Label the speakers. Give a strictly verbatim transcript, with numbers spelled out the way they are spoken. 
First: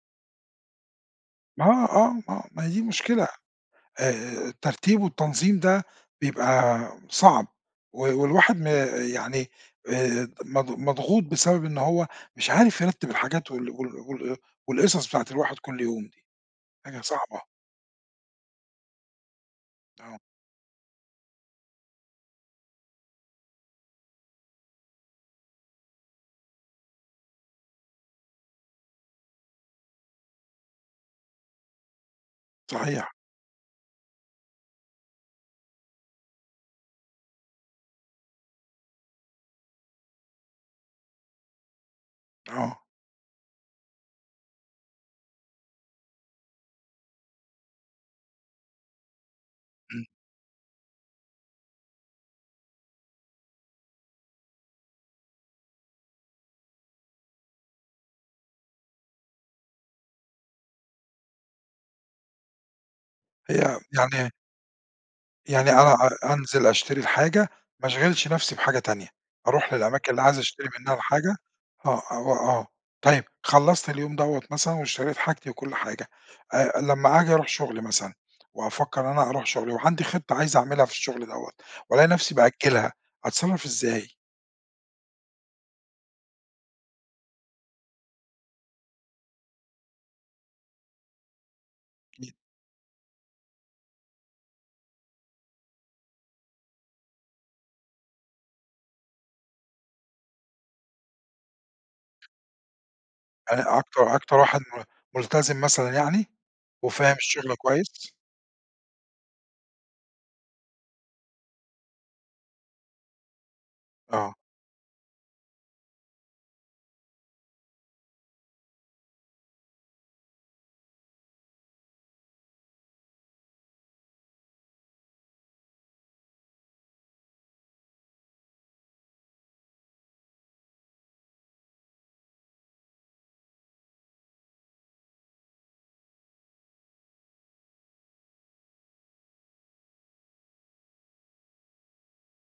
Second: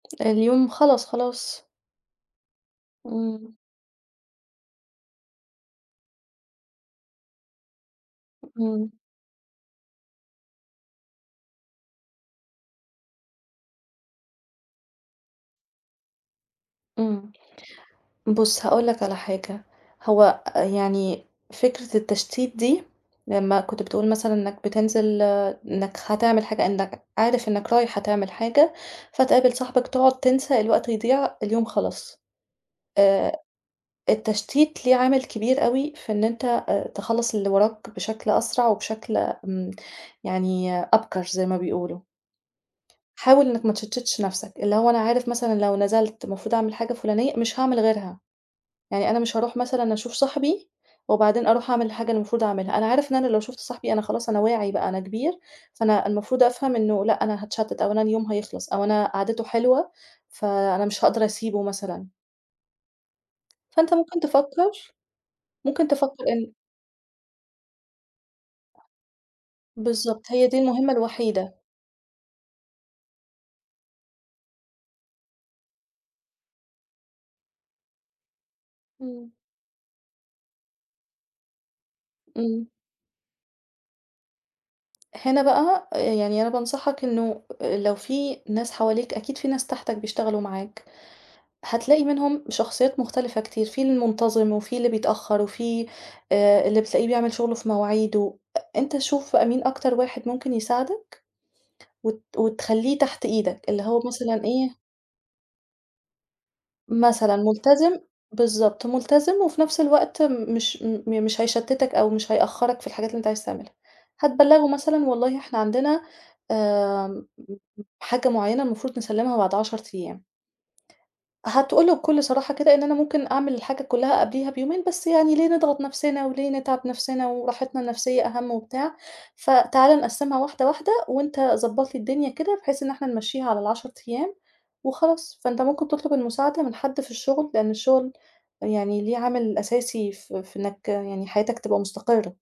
Speaker 1: اليوم خلص خَلاص.
Speaker 2: آه، آه، آه، ما هي دي المشكلة آآ،
Speaker 1: امم.
Speaker 2: آآ، الترتيب والتنظيم ده بيبقى صعب و والواحد ما
Speaker 1: امم.
Speaker 2: يعني آآ مض مضغوط، بسبب إن هو مش عارف يرتّب الحاجات وال وال وال أ والقصص بتاعة الواحد كل يوم دي. حاجة
Speaker 1: امم.
Speaker 2: صعبة.
Speaker 1: بُص هاقول لَك على حاجة،
Speaker 2: آه.
Speaker 1: هو يعني فكرة التشتيت دي، لمّا كنت بتقول مثلًا إنّك بِتنزل إنَك هتعمل حاجة، إنّك عارف إنَك رايح هتعمل حاجة فتقابل صاحِبك، تُقعد تنسى الوقت يضيع اليوم خلَص.
Speaker 2: صحيح.
Speaker 1: آآ التشتيت ليه عامل كبير أوي، في إن أنت تخلّص اللي وراك بشكل أسرع، وبشكل امم يعني أبكر زي ما بيقولوا.
Speaker 2: آه.
Speaker 1: حاول إنّك ما تشَتتش نَفسك، اللي هو أنا عارف مثلًا، لو نزلت المفروض أعمل حاجة فُلانية، مش هاعمل غيرها. يعني أنا مش هاروح مثلًا
Speaker 2: امم.
Speaker 1: أشوف صاحبي وبعدين أروح أعمل الحاجة اللي المفروض أعملها، أنا عارف إن أنا لو شُفت صاحبي، أنا خلاص أنا واعي بقى أنا كبير، فأنا المفروض أفهم إنه لأ، أنا هاتشتت أو أنا اليوم هيخلص أو أنا قعدِته حلوة، فأنا مش هاقدر أسيبه مثلًا.
Speaker 2: هي
Speaker 1: فأنت مُمكن
Speaker 2: يعني
Speaker 1: تفكّر
Speaker 2: يعني
Speaker 1: مُمكن
Speaker 2: أنا أر
Speaker 1: تفكّر إن
Speaker 2: أنزل أشتري الحاجة، ما أشغِلش نفسي بحاجة تانية. أروح للأماكن اللي
Speaker 1: بالضبط،
Speaker 2: عايز
Speaker 1: هي دي
Speaker 2: أشتري
Speaker 1: المُهمة
Speaker 2: منّها الحاجة
Speaker 1: الوحيدة.
Speaker 2: آه، أ وآه طيب. خلّصت اليوم دوّة مثلًا، واشتريت حاجتي وكل حاجة، آآ لمّا آجي أروح شُغلي مثلًا، وأفَكّر إن أنا
Speaker 1: امم.
Speaker 2: أروح شُغلي وعندي خطة عايز أعملها في الشغل دوّة وألاقي نفسي
Speaker 1: امم.
Speaker 2: بأجّلها، أتصرّف إزاي؟
Speaker 1: هنا بقى آآ يعني أنا بانصحك إنه لو في ناس حواليك، أكيد في ناس تحتَك بيشتغلوا معاك، هتلاقي
Speaker 2: جميل.
Speaker 1: منهم شخصيات مختلفة كتير. في المُنتظم وفي اللي بيتأخر وفي آآ اللي بتلاقيه بيعمل شُغله في مواعيده، أ أنت شوف بقى مين أكتر واحد مُمكن يساعدك وت وتخلّيه تحت
Speaker 2: يعني
Speaker 1: إيدك، اللي هو
Speaker 2: أكتر أكتر
Speaker 1: مثلًا
Speaker 2: واحد
Speaker 1: إيه
Speaker 2: م ملتزم مثلًا يعني، وفاهم
Speaker 1: مثلًا،
Speaker 2: الشغل
Speaker 1: مُلتزم
Speaker 2: كويس؟
Speaker 1: بالضبط مُلتزم وفي نفس الوقت مش م مش هيشتِتك، أو مش هيأخّرك في الحاجات اللي أنت عايز تعملها.
Speaker 2: آه.
Speaker 1: هتبَلّغه مثلًا، والله إحنا عندنا، آمم حاجة مُعينة المفروض نسلّمها بعد عَشَر أيام. هتقول له بكُل صراحة كده إن أنا ممكن أعمل الحاجة كلّها قبليها بيومين، بس يعني ليه نضغط نفسنا وليه نتعِب نفسنا؟ وراحِتنا النفسية أهم وبتاع، فتعالَ نقسّمها واحدة، واحدة وأنت ضبّط لي الدنيا كده، بحيث إن إحنا نمَشّيها على العَشَر أيام وخلاص، فأنت ممكن تطلب المساعدة من حدّ في الشُغل، لأن الشُغل يعني ليه عامل أساسي ف في إنّك يعني حياتك تبقى مستقرة.